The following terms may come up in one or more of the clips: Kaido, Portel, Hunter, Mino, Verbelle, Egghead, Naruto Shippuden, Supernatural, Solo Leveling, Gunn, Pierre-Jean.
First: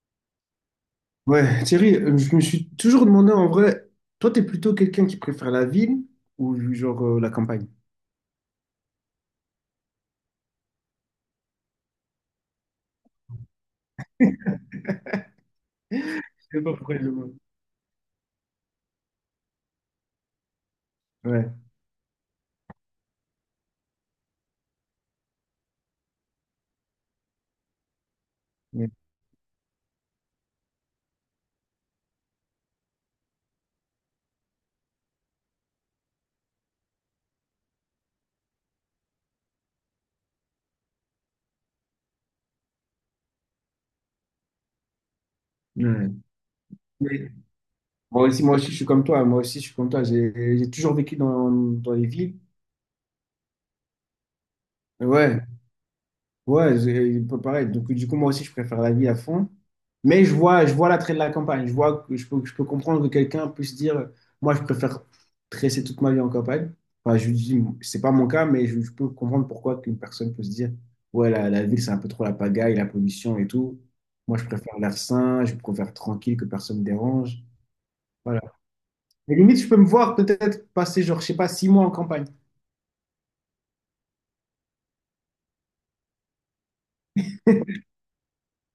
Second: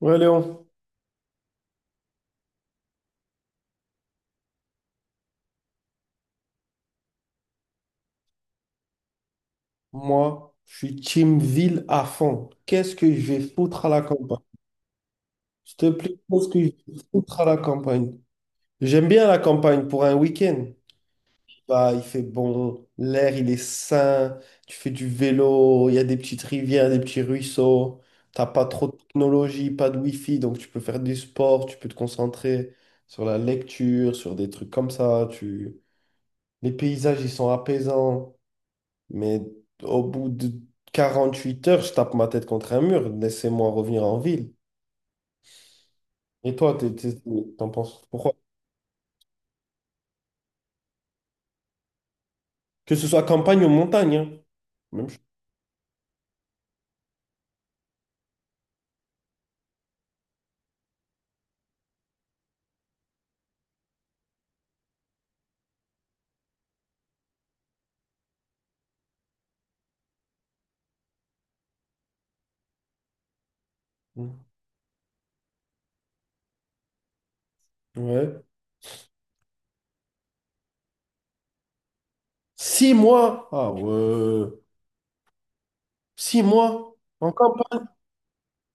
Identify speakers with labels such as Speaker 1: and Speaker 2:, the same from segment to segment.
Speaker 1: Ouais, Léon,
Speaker 2: Ouais, Thierry, je me suis toujours demandé en vrai, toi, t'es plutôt quelqu'un qui préfère la ville ou genre la campagne?
Speaker 1: moi, je suis team ville à fond. Qu'est-ce que je vais foutre à la campagne? Je te plaît,
Speaker 2: Je
Speaker 1: qu'est-ce que
Speaker 2: sais
Speaker 1: je
Speaker 2: pas
Speaker 1: vais
Speaker 2: pourquoi je le vois.
Speaker 1: foutre à la campagne? J'aime bien la campagne pour un week-end.
Speaker 2: Ouais.
Speaker 1: Bah, il fait bon, l'air, il est sain, tu fais du vélo, il y a des petites rivières, des petits ruisseaux, t'as pas trop
Speaker 2: ouais,
Speaker 1: de technologie, pas de wifi, donc tu peux faire du sport, tu peux te concentrer sur la lecture, sur des trucs comme ça, tu... Les paysages, ils sont apaisants. Mais au bout de 48 heures, je tape ma tête contre un mur. Laissez-moi revenir en ville.
Speaker 2: ouais.
Speaker 1: Et toi,
Speaker 2: Mais
Speaker 1: t'en penses
Speaker 2: moi
Speaker 1: pourquoi?
Speaker 2: aussi, moi aussi, je suis comme toi, hein. Moi aussi, je suis comme toi. J'ai toujours vécu dans les villes.
Speaker 1: Que ce soit campagne ou montagne, hein. Même chose.
Speaker 2: Ouais, ouais, c'est- il peut paraître. Donc, du coup, moi aussi, je préfère la ville à fond. Mais je vois l'attrait de la campagne. Je vois que je peux comprendre que quelqu'un puisse dire, moi, je préfère tresser toute ma vie en campagne. Enfin, je lui dis, c'est pas mon cas, mais je peux comprendre pourquoi qu'une personne peut se dire, ouais, la ville, c'est un peu trop la pagaille, la pollution et tout. Moi, je préfère l'air sain, je préfère tranquille, que personne me dérange. Voilà.
Speaker 1: Ouais.
Speaker 2: Et limite, je peux me voir peut-être passer, genre, je sais pas, 6 mois en campagne.
Speaker 1: 6 mois. Ah ouais. 6 mois en campagne.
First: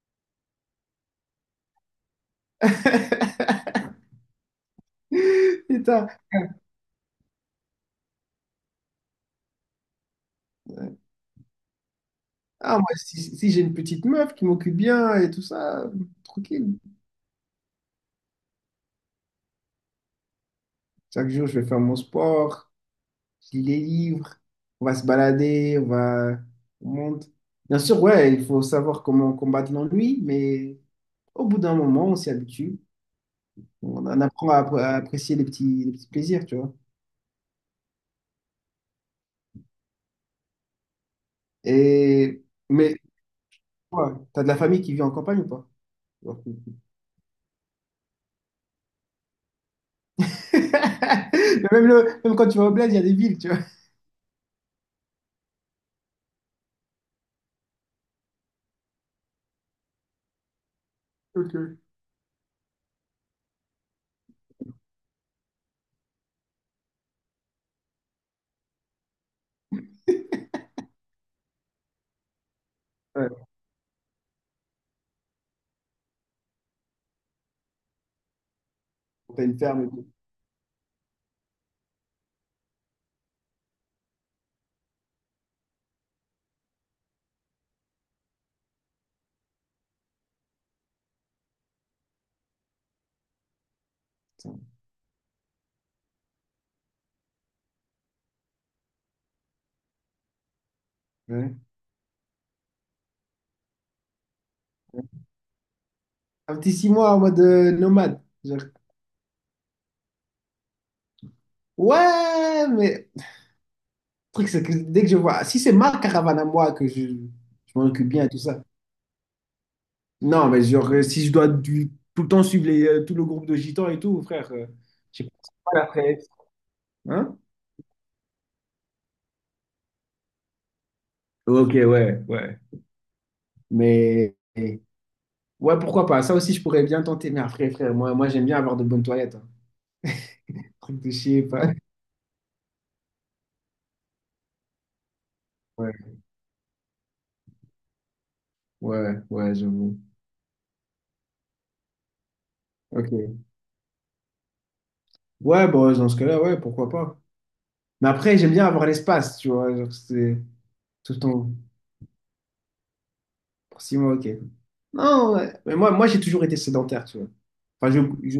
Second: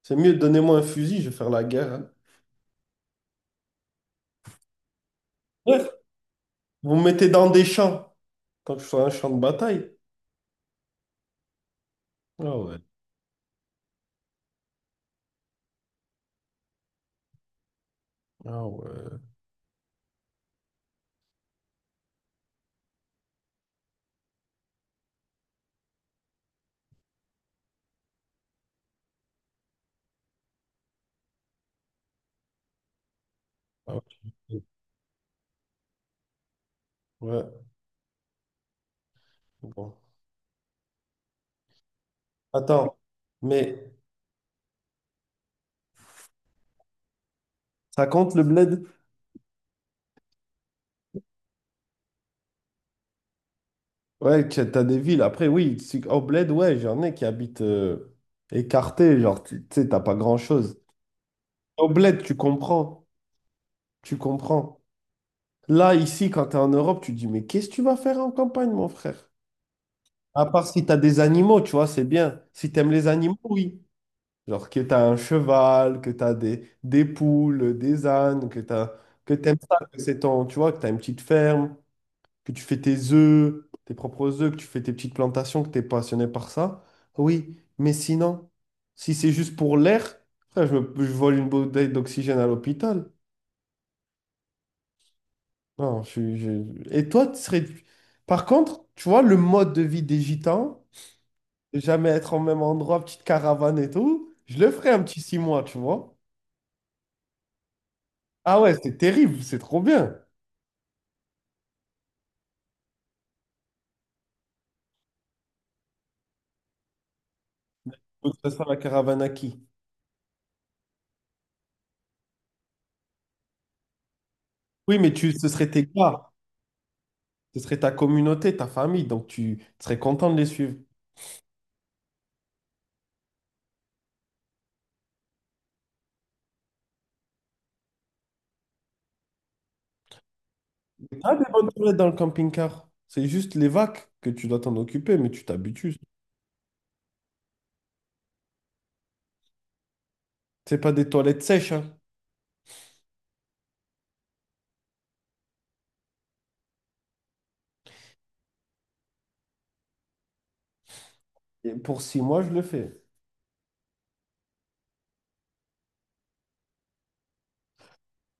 Speaker 1: C'est mieux, donnez-moi un fusil, je vais faire la guerre, hein. Ouais.
Speaker 2: Putain.
Speaker 1: Vous me mettez dans des champs, tant que je sois un champ de bataille. Ah
Speaker 2: Ah,
Speaker 1: ouais.
Speaker 2: moi, si, si j'ai une petite meuf qui m'occupe bien et tout ça, tranquille.
Speaker 1: Ah ouais.
Speaker 2: Chaque jour, je vais faire mon sport, je lis les livres, on va se balader, on va, on monte. Bien sûr, ouais, il faut savoir comment combattre l'ennui, mais au bout d'un moment, on s'y habitue.
Speaker 1: Ah
Speaker 2: On en apprend à,
Speaker 1: ouais.
Speaker 2: à apprécier les petits plaisirs, tu vois.
Speaker 1: Ouais. Bon.
Speaker 2: Et,
Speaker 1: Attends,
Speaker 2: mais,
Speaker 1: mais
Speaker 2: toi, t'as de la famille qui vit en campagne ou pas? Genre-
Speaker 1: ça compte le bled?
Speaker 2: Mais même, le, même quand tu vas au bled, il y a des villes, tu vois.
Speaker 1: Ouais, t'as des villes. Après, oui, au bled, ouais, j'en ai qui habitent écartés. Genre, tu sais, t'as pas grand-chose.
Speaker 2: Ok.
Speaker 1: Au bled, tu comprends. Tu comprends. Là, ici, quand t'es en Europe, tu te dis, mais qu'est-ce que tu vas faire en campagne, mon frère? À part si t'as des animaux, tu vois, c'est bien. Si t'aimes les animaux,
Speaker 2: Ouais,
Speaker 1: oui. Genre que t'as un cheval, que t'as des poules, des ânes, que t'as, que
Speaker 2: t'as
Speaker 1: t'aimes
Speaker 2: une
Speaker 1: ça,
Speaker 2: ferme et
Speaker 1: que
Speaker 2: tout.
Speaker 1: c'est ton, tu vois, que t'as une petite ferme, que tu fais tes œufs, tes propres œufs, que tu fais tes petites plantations, que tu es passionné par ça, oui, mais sinon, si c'est juste pour l'air, frère, je vole une bouteille d'oxygène à l'hôpital. Non, Et toi, tu serais... Par contre, tu vois, le mode de vie des gitans,
Speaker 2: Ouais, ouais.
Speaker 1: de jamais être au même endroit, petite caravane et tout, je le ferais un petit 6 mois, tu vois.
Speaker 2: Un petit 6 mois en mode nomade. Genre,
Speaker 1: Ah ouais, c'est terrible, c'est trop bien.
Speaker 2: ouais, mais le truc, c'est que dès que je vois, si c'est ma caravane à moi que je m'en occupe bien et
Speaker 1: Faut que
Speaker 2: tout
Speaker 1: ce
Speaker 2: ça.
Speaker 1: soit la caravane à qui?
Speaker 2: Non, mais genre, si je dois tout le temps suivre les, tout le groupe de gitans et tout, frère,
Speaker 1: Oui, mais
Speaker 2: j'ai
Speaker 1: ce serait
Speaker 2: pas
Speaker 1: tes
Speaker 2: la presse.
Speaker 1: gars,
Speaker 2: Hein?
Speaker 1: ce serait ta communauté, ta famille, donc tu serais content de les suivre.
Speaker 2: Ok, ouais, ouais. Mais, ouais, pourquoi pas? Ça aussi, je pourrais bien tenter. Mais après, frère, moi j'aime bien avoir de bonnes toilettes, hein. Truc de
Speaker 1: Ah,
Speaker 2: chier,
Speaker 1: des bonnes
Speaker 2: pas.
Speaker 1: toilettes dans le camping-car. C'est juste les vagues que tu dois t'en occuper, mais tu
Speaker 2: Ouais,
Speaker 1: t'habitues.
Speaker 2: ouais, ouais, j'avoue.
Speaker 1: C'est pas des toilettes sèches, hein.
Speaker 2: Ok. Ouais, bon, dans ce cas-là, ouais, pourquoi pas. Mais après, j'aime bien avoir l'espace, tu vois. Genre, c'est tout le temps.
Speaker 1: Et pour 6 mois, je le fais.
Speaker 2: Pour 6 mois, ok. Non, ouais. Mais moi j'ai toujours été sédentaire, tu vois. Enfin, je, je-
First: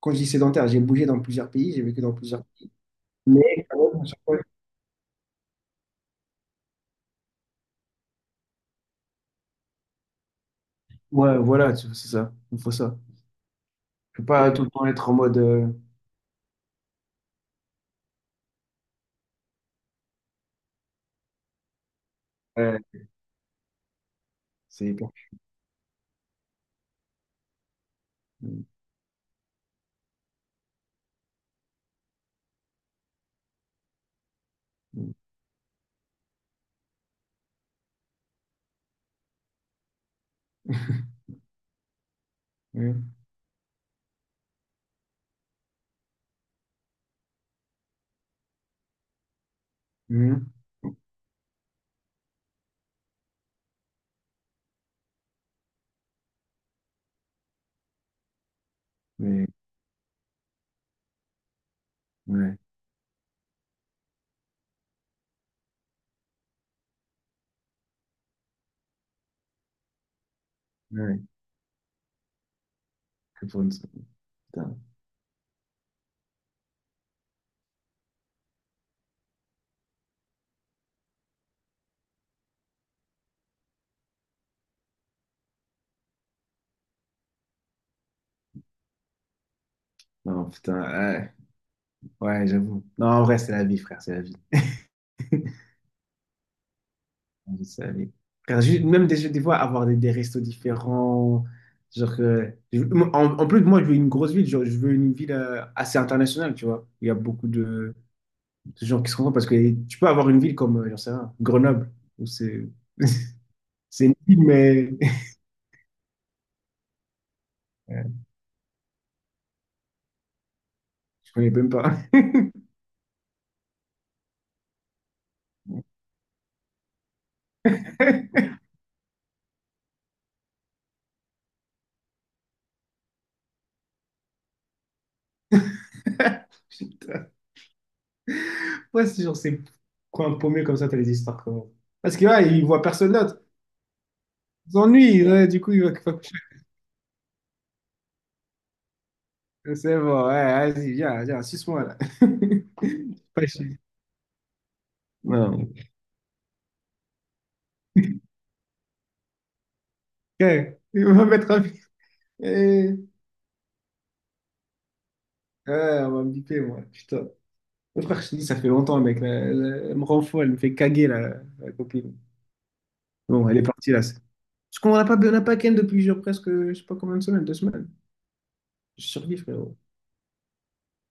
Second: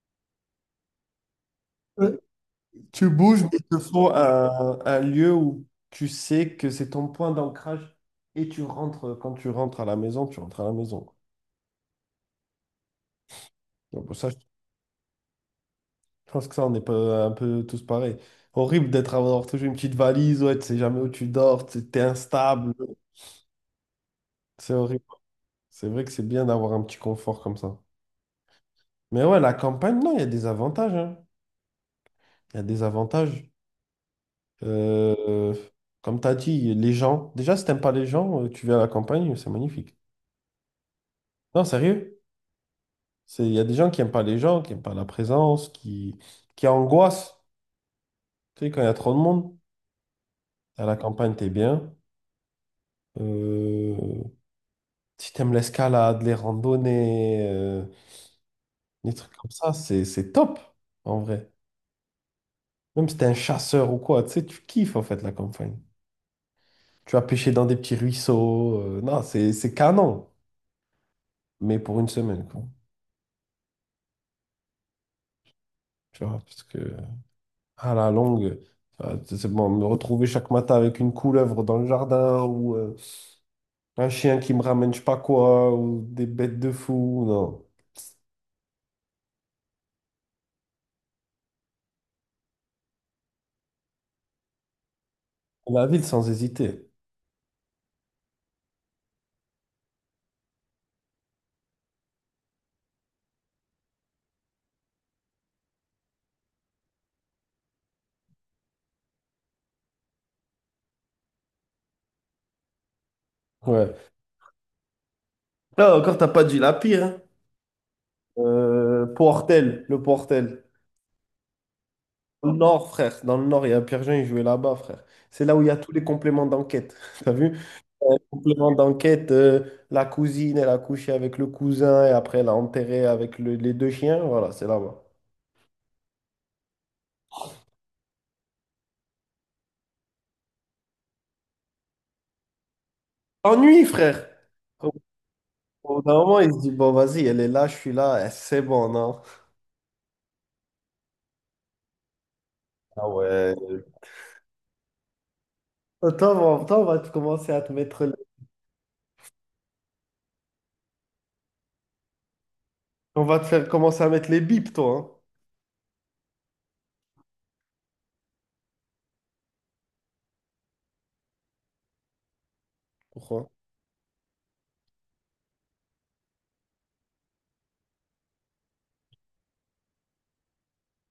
Speaker 2: quand je dis sédentaire, j'ai bougé dans plusieurs pays, j'ai vécu dans
Speaker 1: Euh,
Speaker 2: plusieurs.
Speaker 1: Tu bouges, mais il
Speaker 2: Mais
Speaker 1: te
Speaker 2: quand même, à
Speaker 1: faut
Speaker 2: chaque fois,
Speaker 1: un lieu où tu sais que c'est ton point d'ancrage et tu rentres, quand tu rentres à la maison, tu rentres à la maison, quoi.
Speaker 2: ouais, voilà, tu vois, c'est ça. Il faut ça.
Speaker 1: Donc, pour
Speaker 2: Je peux
Speaker 1: ça, je
Speaker 2: pas tout le temps être en mode.
Speaker 1: je pense que ça, on est pas un peu tous pareils. Horrible d'être avoir toujours une petite valise, ouais, tu sais jamais où tu dors, tu es instable.
Speaker 2: Ouais,
Speaker 1: C'est
Speaker 2: c'est
Speaker 1: horrible.
Speaker 2: hyper.
Speaker 1: C'est vrai que c'est bien d'avoir un petit confort comme ça.
Speaker 2: Mm,
Speaker 1: Mais ouais, la campagne, non, il y a des avantages, hein. Il y a des avantages. Euh, Comme tu as dit, les gens. Déjà, si t'aimes pas les gens, tu vis à la campagne, c'est magnifique. Non, sérieux.
Speaker 2: mm,
Speaker 1: Il y a des gens qui aiment pas les gens, qui aiment pas la présence, qui angoissent. Tu sais, quand il y a trop de monde,
Speaker 2: mm, mm.
Speaker 1: à la campagne, t'es bien. Euh, Si t'aimes l'escalade, les randonnées, les trucs
Speaker 2: Mais,
Speaker 1: comme ça, c'est top, en vrai.
Speaker 2: ouais,
Speaker 1: Même si t'es un chasseur ou quoi, tu sais, tu kiffes, en fait, la campagne. Tu vas pêcher dans des petits ruisseaux. Non, c'est canon,
Speaker 2: ouais.
Speaker 1: mais pour une semaine, quoi.
Speaker 2: Que pour une- seconde. Putain.
Speaker 1: Tu vois, parce que à la longue, c'est bon, me retrouver chaque matin avec une couleuvre dans le jardin ou un chien qui me ramène je sais pas quoi ou des bêtes de fou, non.
Speaker 2: Non, putain, ouais, ouais, j'avoue. Non, en vrai, c'est la vie, frère, c'est la vie.
Speaker 1: La ville sans hésiter.
Speaker 2: Vous savez. Car juste- même des fois, avoir des restos différents. Genre que- je- En, en plus, moi, je veux une grosse ville. Genre, je veux une ville assez internationale, tu vois. Il y a beaucoup de gens qui se rencontrent parce que tu peux avoir une ville comme, j'en sais rien, Grenoble, où
Speaker 1: Ouais.
Speaker 2: c'est une ville, mais
Speaker 1: Là encore, t'as pas dit la pire, hein.
Speaker 2: euh,
Speaker 1: Portel, le Portel.
Speaker 2: je connais même pas.
Speaker 1: Dans le nord, frère. Dans le nord, il y a Pierre-Jean, il jouait là-bas, frère. C'est là où il y a tous les compléments d'enquête. T'as vu? Un complément d'enquête, la cousine, elle a couché avec le cousin et après elle a enterré avec les 2 chiens. Voilà, c'est là-bas.
Speaker 2: Putain. Ouais, c'est genre ces coins paumés comme ça, t'as des histoires comme... Parce que, ouais, ils voient personne d'autre.
Speaker 1: Ennui, frère.
Speaker 2: Ils
Speaker 1: Au
Speaker 2: s'ennuient, ouais, du coup, ils vont...
Speaker 1: bout d'un moment, il se dit, bon, vas-y, elle est là, je suis là, eh, c'est bon, non?
Speaker 2: C'est bon, ouais, vas-y, viens, viens, suce-moi, là.
Speaker 1: Ah
Speaker 2: Pas
Speaker 1: ouais.
Speaker 2: non,
Speaker 1: Toi, on va te commencer à te mettre...
Speaker 2: ok. Il va mettre un... Eh,
Speaker 1: On va te faire commencer à mettre les bips, toi, hein.
Speaker 2: ouais, on va me piper, moi. Putain. Mon frère, je te dis, ça fait longtemps, mec, là. Elle, elle me rend fou, elle me fait caguer, la copine.
Speaker 1: Pourquoi?
Speaker 2: Bon, elle est partie, là. Parce qu'on n'a pas ken depuis genre, presque, je sais pas combien de semaines, 2 semaines. Je survis, frérot.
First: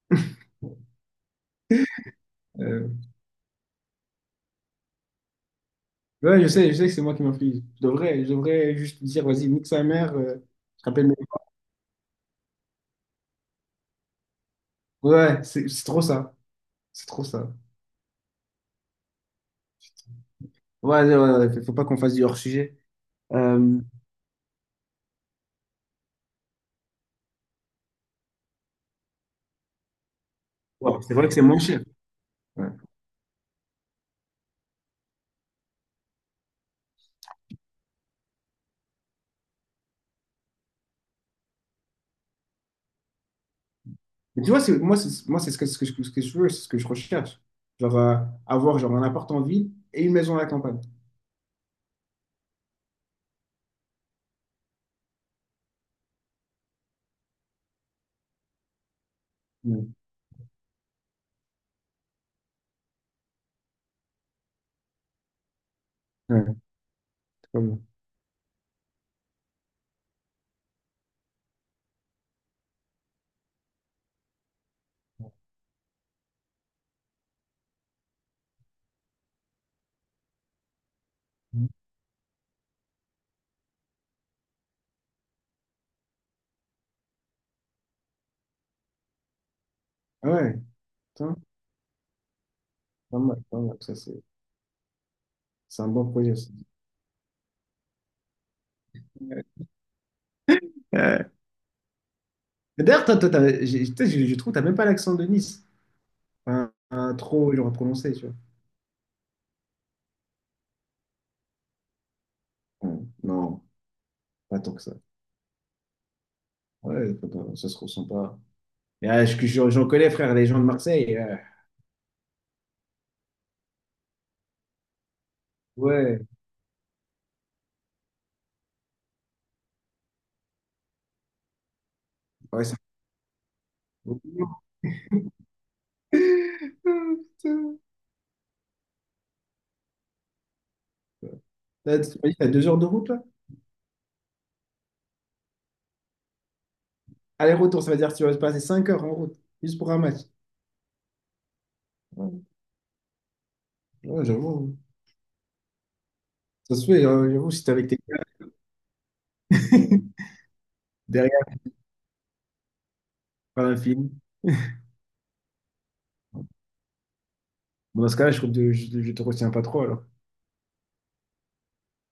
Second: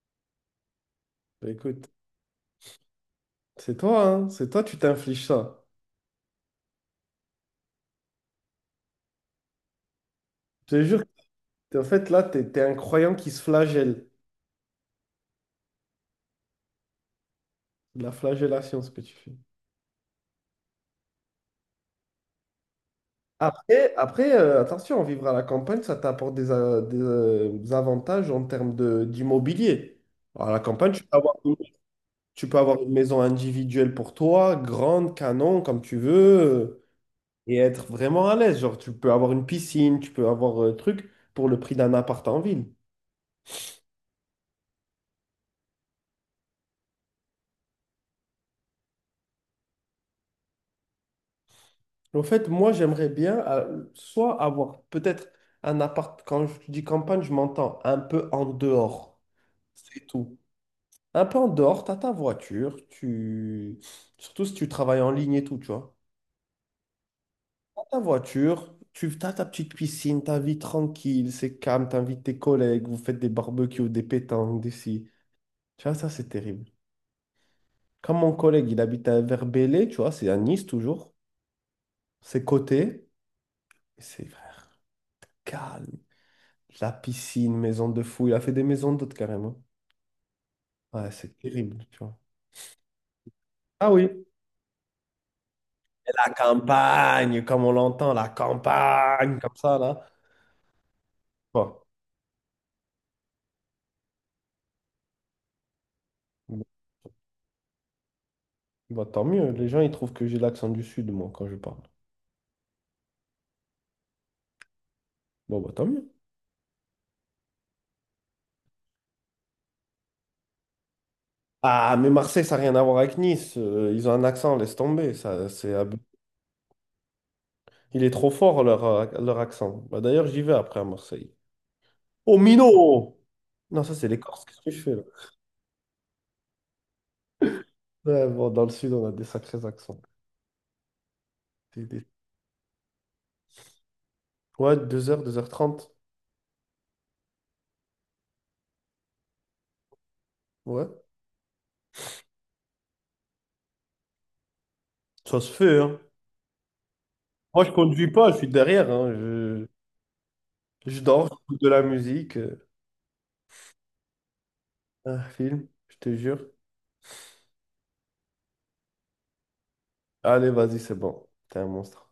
Speaker 1: Bah, écoute,
Speaker 2: Euh,
Speaker 1: c'est toi, hein. C'est toi, tu t'infliges ça.
Speaker 2: ouais, je sais, que c'est moi qui m'inflige. Je devrais juste dire, vas-y, nique sa mère,
Speaker 1: Je te
Speaker 2: je
Speaker 1: jure,
Speaker 2: rappelle mes...
Speaker 1: en fait, là, t'es un croyant qui se flagelle.
Speaker 2: Ouais, c'est trop ça. C'est trop ça.
Speaker 1: De la flagellation, ce que tu fais.
Speaker 2: Ouais, ouais, ouais, ouais, faut pas qu'on fasse du hors-sujet. Euh,
Speaker 1: Après, attention, vivre à la campagne, ça t'apporte des avantages en termes d'immobilier. À la campagne,
Speaker 2: ouais, c'est vrai que c'est moins cher.
Speaker 1: tu peux
Speaker 2: Ouais.
Speaker 1: avoir une maison individuelle pour toi, grande, canon, comme tu veux, et être vraiment à l'aise. Genre, tu peux avoir une piscine, tu peux avoir un truc pour le prix d'un appart en ville.
Speaker 2: Mais tu vois, c'est, moi, c'est, moi, c'est ce que je veux, c'est ce que je recherche. Genre, avoir genre, un appart en ville et une maison à la campagne.
Speaker 1: En fait, moi, j'aimerais bien soit avoir peut-être un appart, quand je dis campagne, je m'entends un peu en dehors.
Speaker 2: Mm.
Speaker 1: C'est tout. Un peu en dehors, t'as ta voiture, tu... surtout si tu travailles en ligne et tout, tu vois.
Speaker 2: Ouais, c'est pas
Speaker 1: T'as ta voiture, tu t'as ta petite piscine, ta vie tranquille, c'est calme, t'invites tes collègues, vous faites des barbecues, des pétanques, des ci. Tu vois, ça, c'est terrible. Comme mon collègue, il habite à Verbelle, tu vois, c'est à Nice toujours. C'est côté, c'est frère, calme. La piscine, maison de fou, il a fait des maisons d'hôtes carrément.
Speaker 2: ah ouais,
Speaker 1: Ouais,
Speaker 2: putain,
Speaker 1: c'est terrible, tu vois.
Speaker 2: pas mal, pas mal.
Speaker 1: Ah
Speaker 2: Ça,
Speaker 1: oui.
Speaker 2: c'est un bon
Speaker 1: Et la
Speaker 2: projet, ça.
Speaker 1: campagne, comme on l'entend, la campagne, comme ça, là.
Speaker 2: Euh,
Speaker 1: Bon.
Speaker 2: D'ailleurs, tu sais, je trouve que tu n'as même pas l'accent de Nice.
Speaker 1: Bon,
Speaker 2: Enfin, un trop genre, prononcé, tu vois.
Speaker 1: Bah, tant mieux. Les gens, ils trouvent que j'ai l'accent du Sud, moi, quand je parle.
Speaker 2: Ouais, non, pas tant que ça.
Speaker 1: Bon, bah, tant mieux.
Speaker 2: Ouais, pas tant- ça se ressent pas. Et, ah, j'en connais, frère, les gens de Marseille,
Speaker 1: Ah, mais Marseille, ça n'a rien à voir avec Nice. Ils ont un accent, laisse tomber.
Speaker 2: ouais,
Speaker 1: Il est trop fort, leur accent. Bah, d'ailleurs, j'y vais après à Marseille. Oh,
Speaker 2: ouais, ça.
Speaker 1: Mino! Non, ça, c'est les Corses. Qu'est-ce que je fais, là?
Speaker 2: Ah, putain.
Speaker 1: Ouais, bon, dans le Sud, on a des sacrés accents. Des-
Speaker 2: T'as
Speaker 1: des-
Speaker 2: t'as 2 heures de route, là?
Speaker 1: Ouais, 2 heures, 2 h 30
Speaker 2: Aller-retour, ça veut dire que tu vas passer 5 heures en route, juste pour un match.
Speaker 1: Ouais.
Speaker 2: Ouais, ouais, j'avoue.
Speaker 1: Ça se fait, hein.
Speaker 2: Ça se fait, hein, j'avoue,
Speaker 1: Moi,
Speaker 2: si
Speaker 1: je
Speaker 2: t'es avec tes
Speaker 1: conduis pas, je
Speaker 2: gars,
Speaker 1: suis derrière, hein. Je... je dors,
Speaker 2: derrière,
Speaker 1: j'écoute de la musique,
Speaker 2: par un film.
Speaker 1: un film, je te jure.
Speaker 2: Bon, dans ce cas-là, trouve que je te retiens pas trop, alors.
Speaker 1: Allez, vas-y, c'est bon. T'es un monstre.